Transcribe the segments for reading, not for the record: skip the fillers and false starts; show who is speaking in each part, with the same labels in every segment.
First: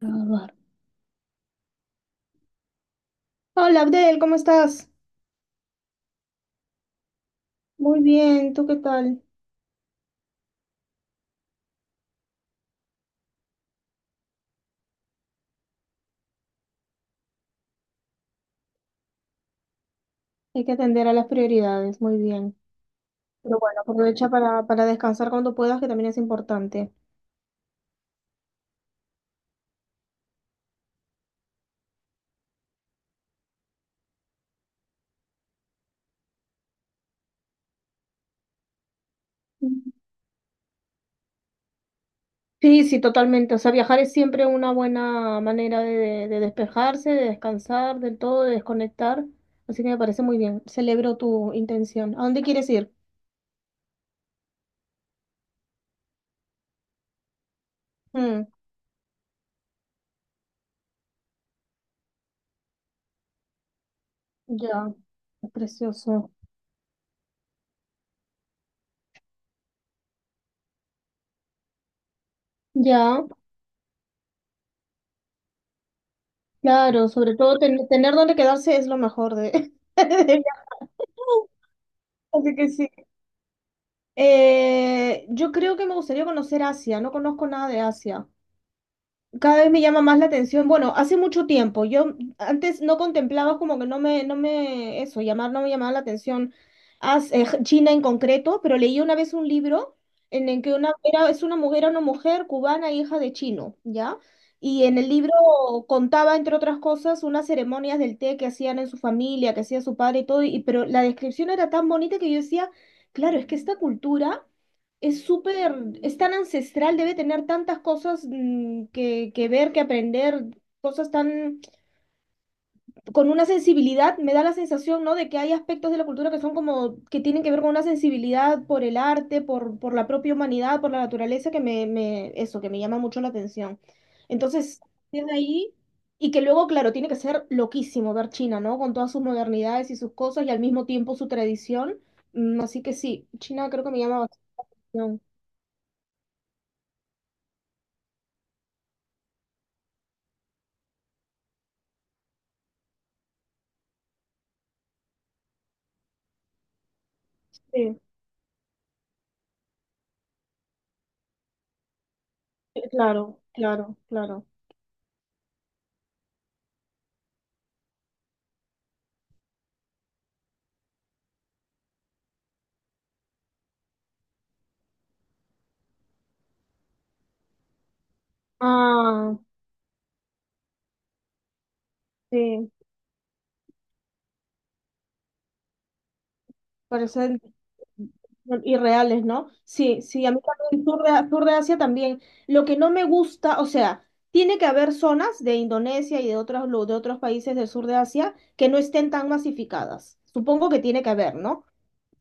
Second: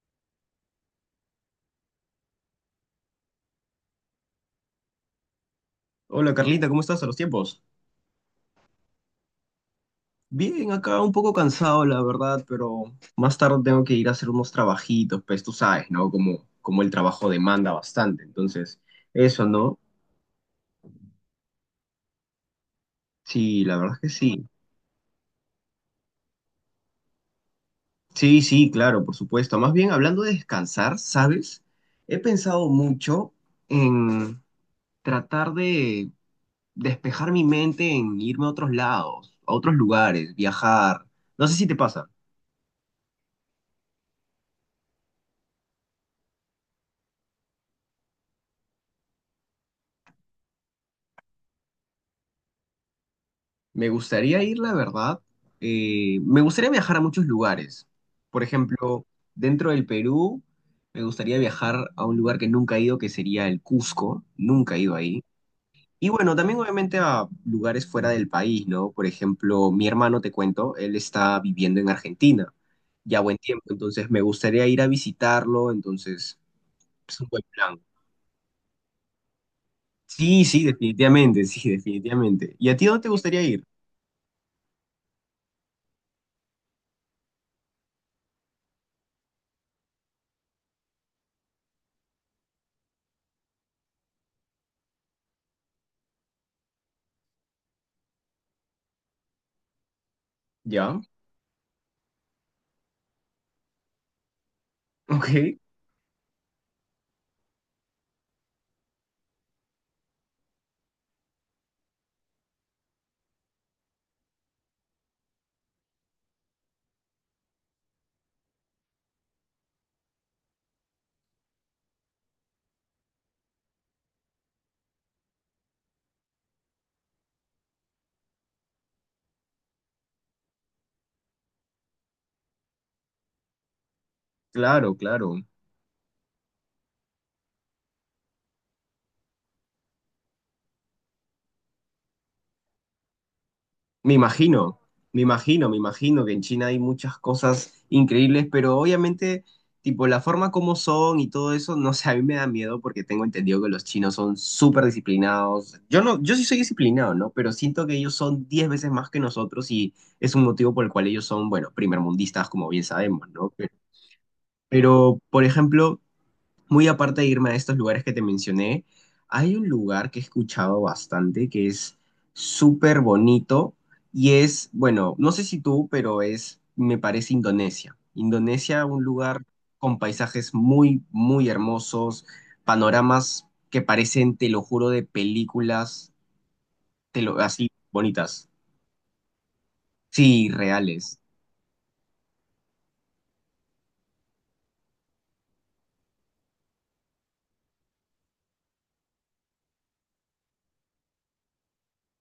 Speaker 1: Grabar. Hola, Abdel, ¿cómo estás?
Speaker 2: Hola Carlita, ¿cómo estás a los tiempos?
Speaker 1: Muy bien, ¿tú qué tal?
Speaker 2: Bien, acá un poco cansado, la verdad, pero más tarde tengo que ir a hacer unos trabajitos, pues tú sabes, ¿no? Como el trabajo demanda bastante, entonces, eso, ¿no?
Speaker 1: Hay que atender a las prioridades, muy bien. Pero
Speaker 2: Sí, la
Speaker 1: bueno,
Speaker 2: verdad es que
Speaker 1: aprovecha
Speaker 2: sí.
Speaker 1: para descansar cuando puedas, que también es importante.
Speaker 2: Sí, sí, claro, por supuesto. Más bien, hablando de descansar, ¿sabes? He pensado mucho en tratar de despejar mi mente en irme a otros lados, a otros
Speaker 1: Mm.
Speaker 2: lugares, viajar. No sé si te pasa.
Speaker 1: Sí, sí, totalmente. O sea, viajar es siempre una buena manera de despejarse, de descansar del todo, de desconectar. Así que me parece muy bien. Celebro tu intención. ¿A dónde quieres ir?
Speaker 2: Me gustaría ir, la verdad. Me gustaría viajar a muchos lugares. Por
Speaker 1: Mm,
Speaker 2: ejemplo, dentro del Perú, me gustaría viajar a un lugar que nunca he ido, que sería el Cusco. Nunca he
Speaker 1: ya,
Speaker 2: ido ahí.
Speaker 1: es
Speaker 2: Y
Speaker 1: precioso.
Speaker 2: bueno, también obviamente a lugares fuera del país, ¿no? Por ejemplo, mi hermano, te cuento, él está viviendo en Argentina ya
Speaker 1: Ya,
Speaker 2: buen tiempo, entonces me gustaría ir a visitarlo, entonces
Speaker 1: claro,
Speaker 2: es un
Speaker 1: sobre
Speaker 2: buen
Speaker 1: todo
Speaker 2: plan.
Speaker 1: tener dónde quedarse es lo mejor de, de viajar.
Speaker 2: Sí, sí, definitivamente, sí,
Speaker 1: Así
Speaker 2: definitivamente.
Speaker 1: que
Speaker 2: ¿Y a ti
Speaker 1: sí.
Speaker 2: dónde te gustaría ir?
Speaker 1: Yo creo que me gustaría conocer Asia, no conozco nada de Asia. Cada vez me llama más la atención. Bueno, hace mucho tiempo, yo antes no contemplaba como que no me llamaba la atención China en concreto, pero leí una vez un libro en el que una,
Speaker 2: ¿Ya?
Speaker 1: era, es una mujer, era una mujer cubana, hija de chino, ¿ya? Y en el libro
Speaker 2: Ok,
Speaker 1: contaba, entre otras cosas, unas ceremonias del té que hacían en su familia, que hacía su padre y todo, y, pero la descripción era tan bonita que yo decía, claro, es que esta cultura es súper, es tan ancestral, debe tener tantas cosas que ver, que aprender, cosas tan, con una sensibilidad, me da la sensación, ¿no? De que hay aspectos de la cultura que son como, que tienen que ver con una sensibilidad por el arte, por la propia humanidad, por la naturaleza, que me llama mucho la atención. Entonces,
Speaker 2: claro,
Speaker 1: desde
Speaker 2: claro.
Speaker 1: ahí, y que luego, claro, tiene que ser loquísimo ver China, ¿no? Con todas sus modernidades y sus cosas, y al mismo tiempo su tradición. Así que sí, China creo que me
Speaker 2: Me
Speaker 1: llama bastante
Speaker 2: imagino,
Speaker 1: la atención.
Speaker 2: me imagino, me imagino que en China hay muchas cosas increíbles, pero obviamente, tipo, la forma como son y todo eso, no sé, a mí me da miedo porque tengo entendido que los chinos son súper disciplinados. Yo no, yo sí soy disciplinado, ¿no? Pero siento que
Speaker 1: Sí.
Speaker 2: ellos son 10 veces más que nosotros y es un motivo por el cual ellos son, bueno, primermundistas, como bien sabemos,
Speaker 1: Claro,
Speaker 2: ¿no? Pero,
Speaker 1: claro, claro.
Speaker 2: pero, por ejemplo, muy aparte de irme a estos lugares que te mencioné, hay un lugar que he escuchado bastante que es súper bonito y es, bueno, no sé si tú, pero es, me parece Indonesia. Indonesia, un
Speaker 1: Ah,
Speaker 2: lugar con paisajes muy, muy hermosos,
Speaker 1: sí,
Speaker 2: panoramas que parecen, te lo juro, de películas, te
Speaker 1: parecen
Speaker 2: lo, así bonitas.
Speaker 1: irreales, ¿no? Sí, sí, a mí
Speaker 2: Sí,
Speaker 1: también,
Speaker 2: reales,
Speaker 1: sur de Asia también. Lo que no me gusta, o sea, tiene que haber zonas de Indonesia y de otros, de otros países del sur de Asia que no estén tan masificadas. Supongo que tiene que haber, ¿no?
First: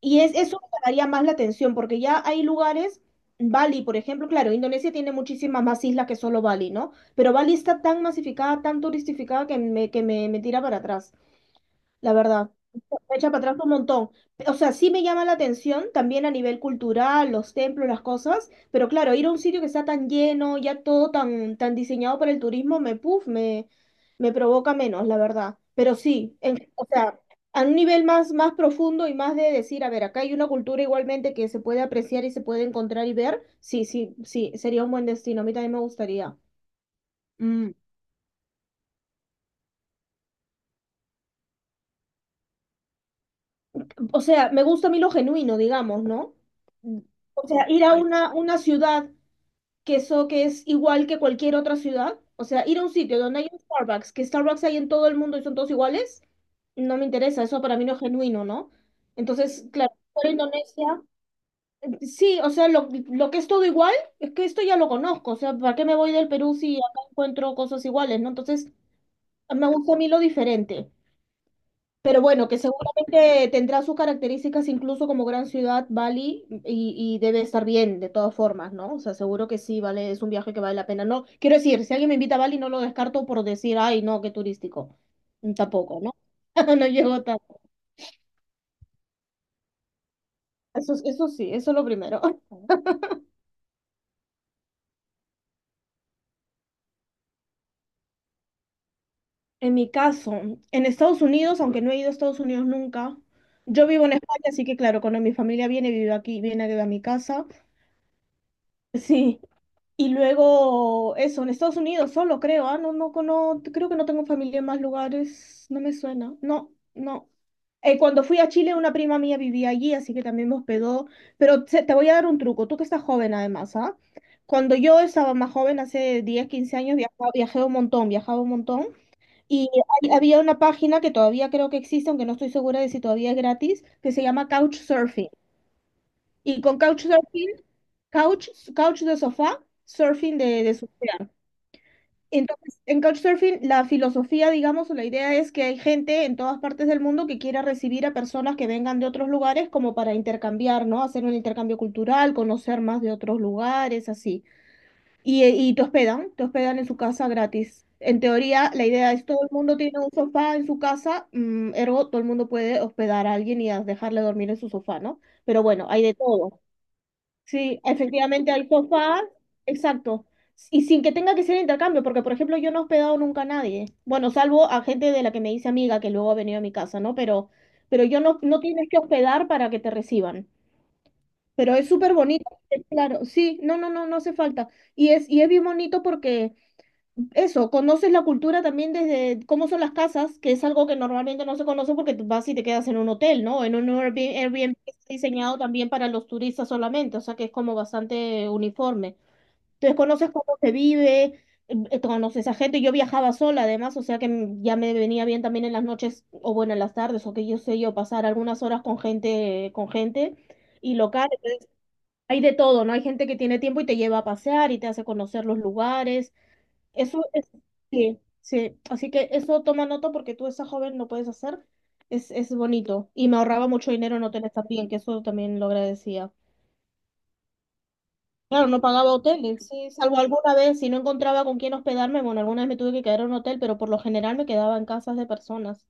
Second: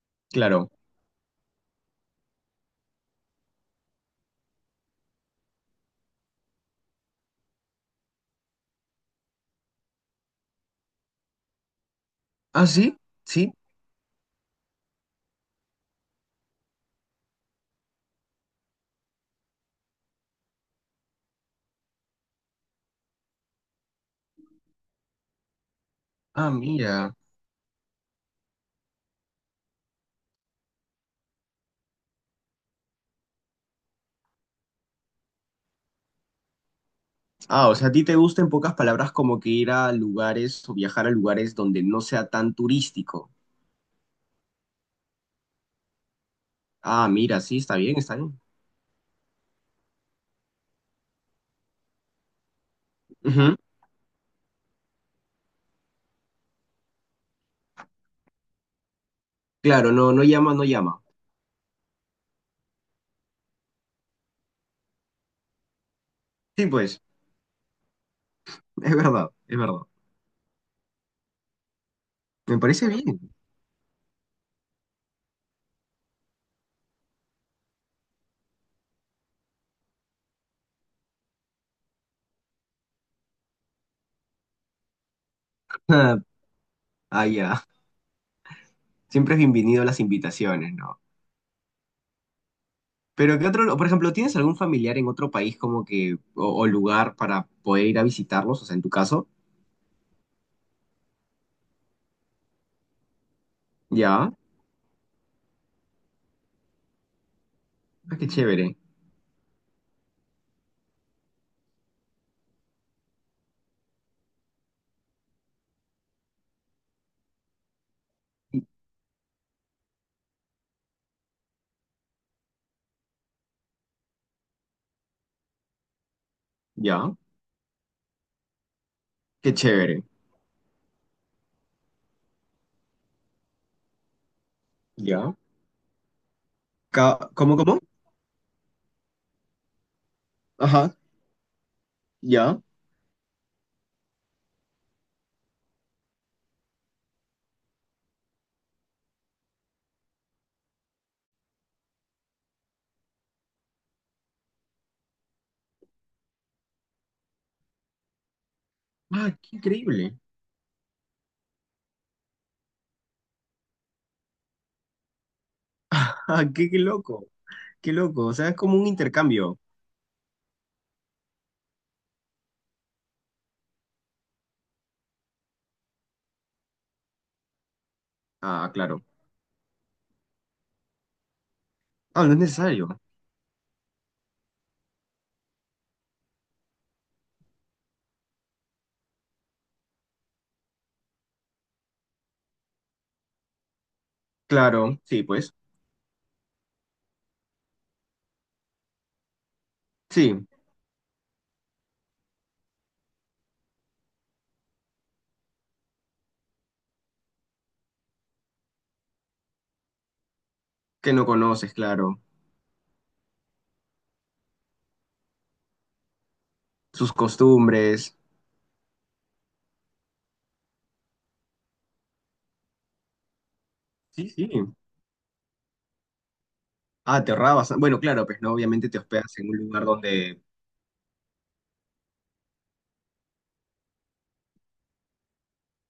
Speaker 1: Y es, eso
Speaker 2: claro.
Speaker 1: me daría más la atención, porque ya hay lugares, Bali, por ejemplo, claro, Indonesia tiene muchísimas más islas que solo Bali, ¿no? Pero Bali está tan masificada, tan turistificada me tira para atrás. La verdad,
Speaker 2: Ah, sí,
Speaker 1: me echa para
Speaker 2: sí.
Speaker 1: atrás un montón. O sea, sí me llama la atención también a nivel cultural, los templos, las cosas, pero claro, ir a un sitio que está tan lleno, ya todo tan, tan diseñado para el turismo, me, puf, me provoca menos, la verdad. Pero sí,
Speaker 2: Ah,
Speaker 1: o
Speaker 2: mira.
Speaker 1: sea, a un nivel más, más profundo y más de decir, a ver, acá hay una cultura igualmente que se puede apreciar y se puede encontrar y ver, sí, sí, sí, sería un buen destino, a mí también me gustaría.
Speaker 2: Ah,
Speaker 1: Mm.
Speaker 2: o sea, a ti te gusta en pocas palabras como que ir a lugares o viajar a lugares donde no sea tan turístico.
Speaker 1: O sea, me gusta a mí lo genuino, digamos, ¿no?
Speaker 2: Ah, mira,
Speaker 1: O
Speaker 2: sí,
Speaker 1: sea,
Speaker 2: está
Speaker 1: ir a
Speaker 2: bien, está bien.
Speaker 1: una ciudad que, eso, que es igual que cualquier otra ciudad, o sea, ir a un sitio donde hay
Speaker 2: Ujú.
Speaker 1: un Starbucks, que Starbucks hay en todo el mundo y son todos iguales, no me interesa, eso para mí no es genuino, ¿no? Entonces,
Speaker 2: Claro,
Speaker 1: claro,
Speaker 2: no, no
Speaker 1: por
Speaker 2: llama, no llama.
Speaker 1: Indonesia, sí, o sea, lo que es todo igual, es que esto ya lo conozco, o sea, ¿para qué me voy del Perú
Speaker 2: Sí,
Speaker 1: si acá
Speaker 2: pues,
Speaker 1: encuentro cosas iguales, ¿no? Entonces,
Speaker 2: es verdad, es
Speaker 1: me
Speaker 2: verdad.
Speaker 1: gusta a mí lo diferente. Pero bueno, que
Speaker 2: Me parece bien.
Speaker 1: seguramente tendrá sus características incluso como gran ciudad, Bali, y debe estar bien de todas formas, ¿no? O sea, seguro que sí, vale, es un viaje que vale la pena. No, quiero decir, si alguien me invita a Bali, no lo descarto por decir, ay, no, qué turístico. Tampoco, ¿no? No llego
Speaker 2: Ah,
Speaker 1: tanto.
Speaker 2: ya. Siempre es bienvenido a las invitaciones,
Speaker 1: Eso,
Speaker 2: ¿no?
Speaker 1: eso sí, eso es lo primero.
Speaker 2: Pero ¿qué otro, por ejemplo, tienes algún familiar en otro país como que, o lugar para poder ir a visitarlos? O sea, en tu caso,
Speaker 1: En mi caso, en Estados Unidos, aunque no he ido a Estados Unidos nunca, yo vivo en
Speaker 2: ya.
Speaker 1: España, así que claro, cuando mi familia viene, vive aquí, viene a mi casa.
Speaker 2: Ah, qué chévere.
Speaker 1: Sí. Y luego, eso, en Estados Unidos solo creo, ah, no, no, no, creo que no tengo familia en más lugares, no me suena, no, no. Cuando fui a Chile, una prima mía vivía allí, así que también me hospedó, pero te voy a dar un truco, tú que estás joven además, ¿ah? Cuando yo estaba más joven, hace 10 15 años,
Speaker 2: Ya.
Speaker 1: viajaba, viajé un montón, viajaba un montón,
Speaker 2: Qué
Speaker 1: y
Speaker 2: chévere.
Speaker 1: había una página que todavía creo que existe, aunque no estoy segura de si todavía es gratis, que se llama Couchsurfing,
Speaker 2: Ya.
Speaker 1: y con Couchsurfing,
Speaker 2: ¿Cómo, cómo?
Speaker 1: couch, couch de sofá, surfing de
Speaker 2: Ajá.
Speaker 1: surfear.
Speaker 2: Ya.
Speaker 1: Entonces, en Couchsurfing, la filosofía, digamos, o la idea es que hay gente en todas partes del mundo que quiera recibir a personas que vengan de otros lugares como para intercambiar, ¿no? Hacer un intercambio cultural, conocer más de otros lugares, así. Y te hospedan en su casa gratis. En teoría, la idea es
Speaker 2: Ah,
Speaker 1: todo el
Speaker 2: qué
Speaker 1: mundo tiene un
Speaker 2: increíble.
Speaker 1: sofá en su casa, ergo, todo el mundo puede hospedar a alguien y dejarle dormir en su sofá, ¿no? Pero bueno, hay de
Speaker 2: Ah,
Speaker 1: todo.
Speaker 2: qué loco.
Speaker 1: Sí,
Speaker 2: Qué loco. O sea,
Speaker 1: efectivamente
Speaker 2: es
Speaker 1: al
Speaker 2: como un
Speaker 1: sofá,
Speaker 2: intercambio.
Speaker 1: exacto. Y sin que tenga que ser intercambio, porque por ejemplo yo no he hospedado nunca a nadie. Bueno, salvo a gente de la que me dice amiga que luego ha venido a mi casa, ¿no? Pero yo no, no
Speaker 2: Ah,
Speaker 1: tienes que
Speaker 2: claro.
Speaker 1: hospedar para que te reciban. Pero es súper
Speaker 2: Ah, no es
Speaker 1: bonito, porque,
Speaker 2: necesario.
Speaker 1: claro, sí, no, no, no, no hace falta. Y es bien bonito porque eso, conoces la cultura también desde cómo son las casas, que es algo que normalmente no se conoce porque tú vas y te quedas en un hotel, ¿no? En un Airbnb, Airbnb que
Speaker 2: Claro,
Speaker 1: está
Speaker 2: sí, pues.
Speaker 1: diseñado también para los turistas solamente, o sea que es como bastante uniforme. Entonces conoces
Speaker 2: Sí,
Speaker 1: cómo se vive, conoces a gente. Yo viajaba sola además, o sea que ya me venía bien también en las noches o bueno, en las tardes, o que yo sé yo pasar algunas horas con gente y
Speaker 2: que no
Speaker 1: local.
Speaker 2: conoces, claro.
Speaker 1: Hay de todo, ¿no? Hay gente que tiene tiempo y te lleva a pasear y te hace conocer los lugares.
Speaker 2: Sus
Speaker 1: Eso es,
Speaker 2: costumbres.
Speaker 1: sí, sí. Así que eso toma nota porque tú, esa joven, lo puedes hacer. Es bonito. Y me ahorraba mucho dinero en
Speaker 2: Sí, sí.
Speaker 1: hoteles también, que eso también lo agradecía.
Speaker 2: Ah, te ahorrabas. Bueno, claro, pues no,
Speaker 1: Claro, no
Speaker 2: obviamente te
Speaker 1: pagaba
Speaker 2: hospedas en un
Speaker 1: hoteles,
Speaker 2: lugar
Speaker 1: sí, salvo
Speaker 2: donde.
Speaker 1: alguna vez, si no encontraba con quién hospedarme, bueno, alguna vez me tuve que quedar en un hotel, pero por lo general me quedaba en casas de personas.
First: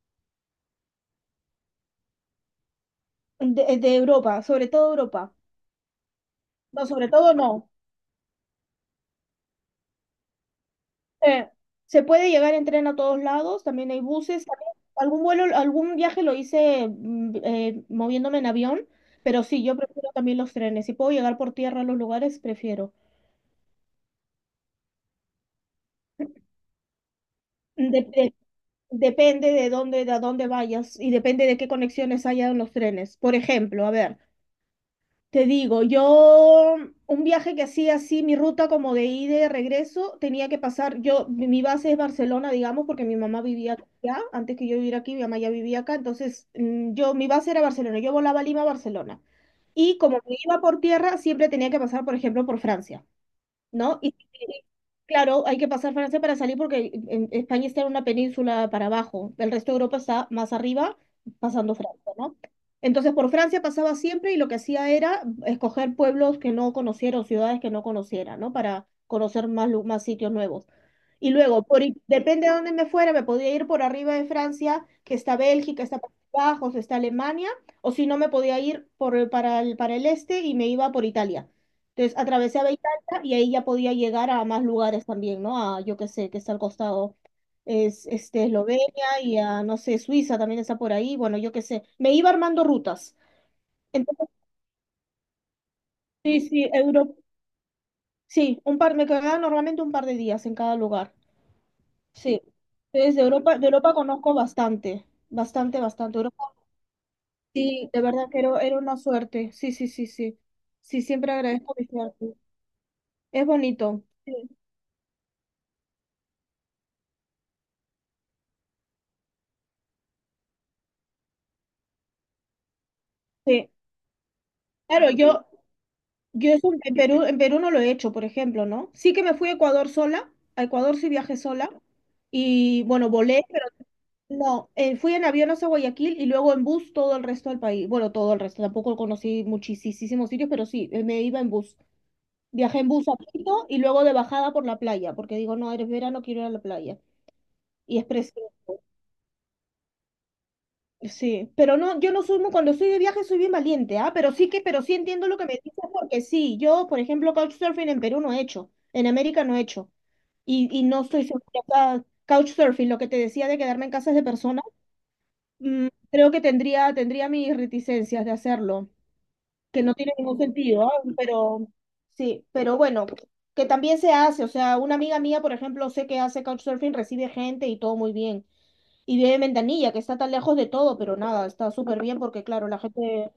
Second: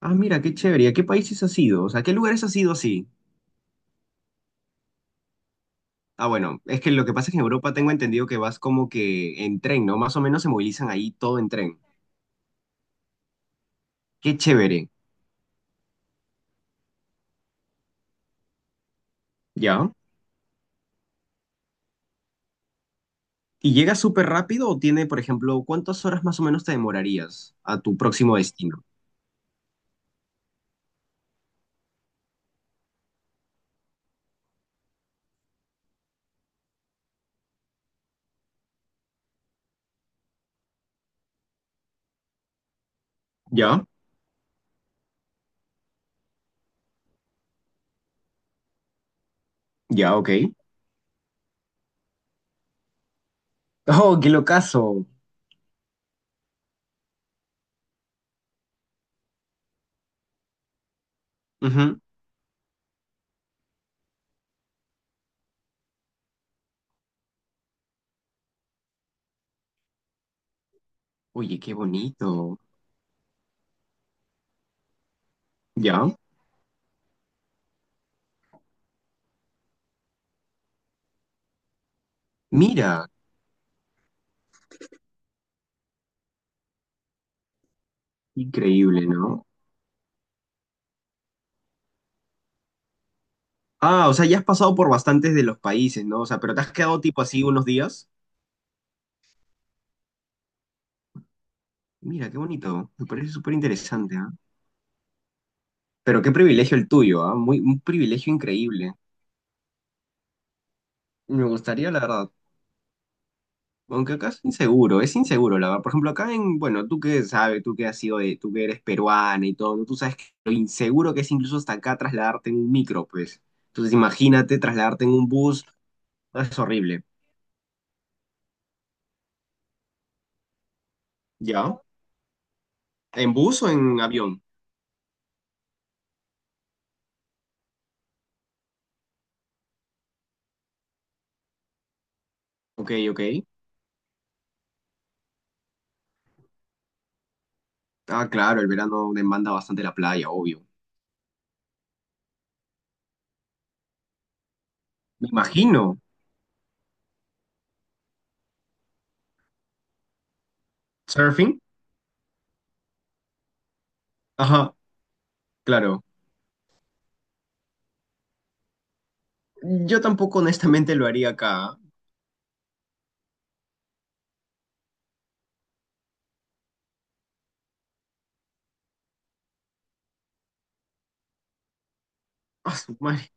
Speaker 2: Ah, mira, qué chévere. ¿A qué países has ido? O sea, ¿qué lugares has ido así?
Speaker 1: De Europa, sobre todo Europa.
Speaker 2: Ah, bueno, es
Speaker 1: No,
Speaker 2: que lo
Speaker 1: sobre
Speaker 2: que pasa
Speaker 1: todo
Speaker 2: es que en
Speaker 1: no.
Speaker 2: Europa tengo entendido que vas como que en tren, ¿no? Más o menos se movilizan ahí todo en
Speaker 1: eh,
Speaker 2: tren.
Speaker 1: Se puede llegar en tren a todos lados, también hay
Speaker 2: Qué
Speaker 1: buses, también
Speaker 2: chévere.
Speaker 1: algún vuelo, algún viaje lo hice moviéndome en avión, pero sí, yo
Speaker 2: ¿Ya?
Speaker 1: prefiero también los trenes. Si puedo llegar por tierra a los lugares, prefiero.
Speaker 2: ¿Y llegas súper rápido o tiene, por ejemplo, cuántas horas más o menos te demorarías a tu
Speaker 1: Dep- de-
Speaker 2: próximo destino?
Speaker 1: Depende de dónde, de a dónde vayas y depende de qué conexiones haya en los trenes. Por ejemplo, a ver. Te digo, yo un viaje que hacía así, mi ruta como de ida y de regreso, tenía que pasar, yo, mi base es Barcelona, digamos, porque mi mamá vivía
Speaker 2: ¿Ya?
Speaker 1: allá, antes que yo viviera aquí, mi mamá ya vivía acá, entonces yo, mi base era Barcelona, yo volaba Lima a Barcelona. Y
Speaker 2: ¿Ya?
Speaker 1: como
Speaker 2: Ok.
Speaker 1: me iba por tierra, siempre tenía que pasar, por ejemplo, por Francia. ¿No? Y
Speaker 2: Oh, qué
Speaker 1: y,
Speaker 2: locazo.
Speaker 1: claro, hay que pasar Francia para salir porque España está en una península para abajo, el resto de Europa está más arriba, pasando
Speaker 2: Ujú.
Speaker 1: Francia, ¿no? Entonces por Francia pasaba siempre y lo que hacía era escoger pueblos que no conociera o ciudades que no conociera, ¿no? Para conocer más, más sitios nuevos. Y
Speaker 2: Oye,
Speaker 1: luego,
Speaker 2: qué
Speaker 1: por, depende de
Speaker 2: bonito.
Speaker 1: dónde me fuera, me podía ir por arriba de Francia, que está Bélgica, está
Speaker 2: ¿Ya?
Speaker 1: Países Bajos, está Alemania, o si no, me podía ir por, para el este y me iba por Italia. Entonces, atravesaba Italia
Speaker 2: Mira,
Speaker 1: y ahí ya podía llegar a más lugares también, ¿no? A, yo qué sé, que está al costado, es este, Eslovenia
Speaker 2: increíble,
Speaker 1: y
Speaker 2: ¿no?
Speaker 1: a, no sé, Suiza también está por ahí, bueno, yo qué sé. Me iba armando rutas.
Speaker 2: Ah, o sea,
Speaker 1: Entonces,
Speaker 2: ya has pasado por bastantes de los países, ¿no? O
Speaker 1: sí,
Speaker 2: sea, pero te
Speaker 1: sí,
Speaker 2: has quedado
Speaker 1: Europa,
Speaker 2: tipo así unos días.
Speaker 1: sí, un par, me quedaba normalmente un par de días en cada lugar.
Speaker 2: Mira, qué
Speaker 1: Sí,
Speaker 2: bonito. Me
Speaker 1: desde
Speaker 2: parece súper
Speaker 1: Europa, de Europa
Speaker 2: interesante, ¿ah?
Speaker 1: conozco bastante, bastante, bastante.
Speaker 2: Pero qué
Speaker 1: Europa,
Speaker 2: privilegio el tuyo, ¿ah? Muy, un
Speaker 1: sí, de verdad
Speaker 2: privilegio
Speaker 1: que era, era
Speaker 2: increíble.
Speaker 1: una suerte. Sí, sí, sí, sí. Sí, siempre
Speaker 2: Me
Speaker 1: agradezco
Speaker 2: gustaría, la verdad.
Speaker 1: visitarte. Es bonito.
Speaker 2: Aunque acá
Speaker 1: Sí,
Speaker 2: es inseguro, la verdad. Por ejemplo, acá en, bueno, tú que sabes, tú que has sido, tú que eres peruana y todo, ¿no? Tú sabes que lo inseguro que es incluso hasta acá trasladarte en un micro, pues.
Speaker 1: sí.
Speaker 2: Entonces, imagínate trasladarte
Speaker 1: Claro,
Speaker 2: en un
Speaker 1: yo,
Speaker 2: bus, no,
Speaker 1: yo
Speaker 2: es
Speaker 1: eso
Speaker 2: horrible.
Speaker 1: En Perú no lo he hecho, por ejemplo, ¿no? Sí que me fui a Ecuador sola, a Ecuador sí viajé sola
Speaker 2: ¿Ya?
Speaker 1: y bueno,
Speaker 2: ¿En
Speaker 1: volé,
Speaker 2: bus
Speaker 1: pero
Speaker 2: o en avión?
Speaker 1: no, fui en avión hasta Guayaquil y luego en bus todo el resto del país. Bueno, todo el resto, tampoco conocí muchísimos sitios, pero sí, me iba en bus. Viajé en
Speaker 2: Ok,
Speaker 1: bus a
Speaker 2: ok.
Speaker 1: Quito y luego de bajada por la playa, porque digo, no, eres verano, quiero ir a la playa. Y es
Speaker 2: Ah, claro, el
Speaker 1: precioso,
Speaker 2: verano demanda bastante la playa, obvio.
Speaker 1: sí. Pero no, yo no soy muy, cuando estoy de viaje soy bien valiente, ¿ah? Pero sí que, pero sí entiendo
Speaker 2: Me
Speaker 1: lo que me dices,
Speaker 2: imagino.
Speaker 1: porque sí, yo, por ejemplo, couchsurfing en Perú no he hecho, en América no he hecho. Y no estoy segura,
Speaker 2: ¿Surfing?
Speaker 1: o sea, couchsurfing, lo que te decía de quedarme en casas de personas,
Speaker 2: Ajá, claro.
Speaker 1: creo que tendría, tendría mis reticencias de hacerlo. Que no
Speaker 2: Yo
Speaker 1: tiene ningún
Speaker 2: tampoco
Speaker 1: sentido,
Speaker 2: honestamente
Speaker 1: ah.
Speaker 2: lo haría
Speaker 1: Pero
Speaker 2: acá.
Speaker 1: sí, pero bueno, que también se hace, o sea, una amiga mía, por ejemplo, sé que hace couchsurfing, recibe gente y todo muy bien. Y vive en Ventanilla, que está tan lejos de todo, pero nada, está súper bien porque, claro, la gente...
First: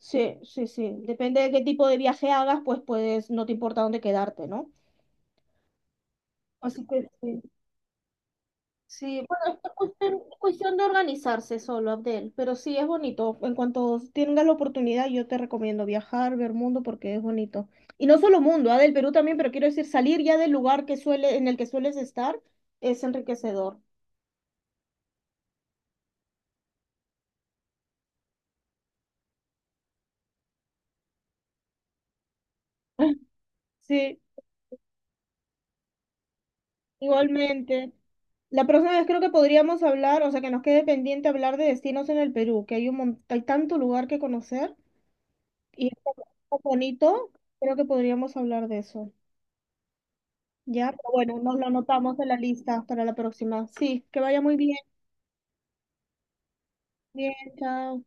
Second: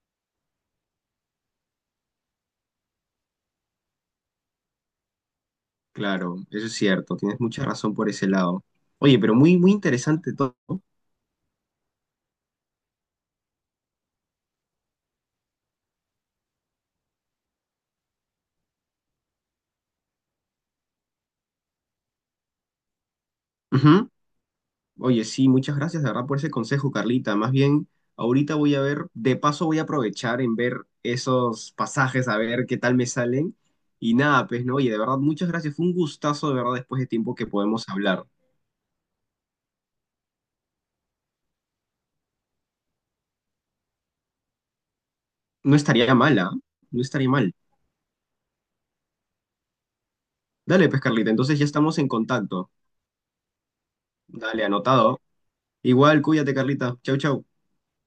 Speaker 1: Sí, sí, sí. Depende de qué tipo de viaje hagas, pues puedes, no te importa dónde quedarte, ¿no?
Speaker 2: Claro, eso es
Speaker 1: Así que
Speaker 2: cierto, tienes
Speaker 1: sí.
Speaker 2: mucha razón por ese lado. Oye,
Speaker 1: Sí,
Speaker 2: pero muy,
Speaker 1: bueno,
Speaker 2: muy interesante
Speaker 1: es
Speaker 2: todo.
Speaker 1: cuestión de organizarse solo, Abdel, pero sí es bonito. En cuanto tengas la oportunidad, yo te recomiendo viajar, ver mundo, porque es bonito. Y no solo mundo, ah, del Perú también, pero quiero decir, salir ya del lugar que suele, en el que sueles estar es enriquecedor.
Speaker 2: Ujú. Oye, sí, muchas gracias, de verdad, por ese consejo, Carlita. Más bien, ahorita voy a ver, de paso voy a aprovechar en ver esos pasajes, a ver qué tal me salen. Y
Speaker 1: Sí,
Speaker 2: nada, pues no, oye, de verdad, muchas gracias. Fue un gustazo, de verdad, después de tiempo que podemos
Speaker 1: igualmente.
Speaker 2: hablar.
Speaker 1: La próxima vez creo que podríamos hablar, o sea, que nos quede pendiente hablar de destinos en el Perú, que hay un hay tanto lugar que conocer
Speaker 2: No
Speaker 1: y es
Speaker 2: estaría mal, ¿ah?
Speaker 1: tan
Speaker 2: No estaría
Speaker 1: bonito,
Speaker 2: mal.
Speaker 1: creo que podríamos hablar de eso.
Speaker 2: Dale,
Speaker 1: Ya,
Speaker 2: pues,
Speaker 1: pero
Speaker 2: Carlita,
Speaker 1: bueno, nos
Speaker 2: entonces ya
Speaker 1: lo
Speaker 2: estamos en
Speaker 1: anotamos en la
Speaker 2: contacto.
Speaker 1: lista para la próxima. Sí, que vaya muy
Speaker 2: Dale,
Speaker 1: bien.
Speaker 2: anotado. Igual, cuídate, Carlita. Chau,
Speaker 1: Bien,
Speaker 2: chau.
Speaker 1: chao.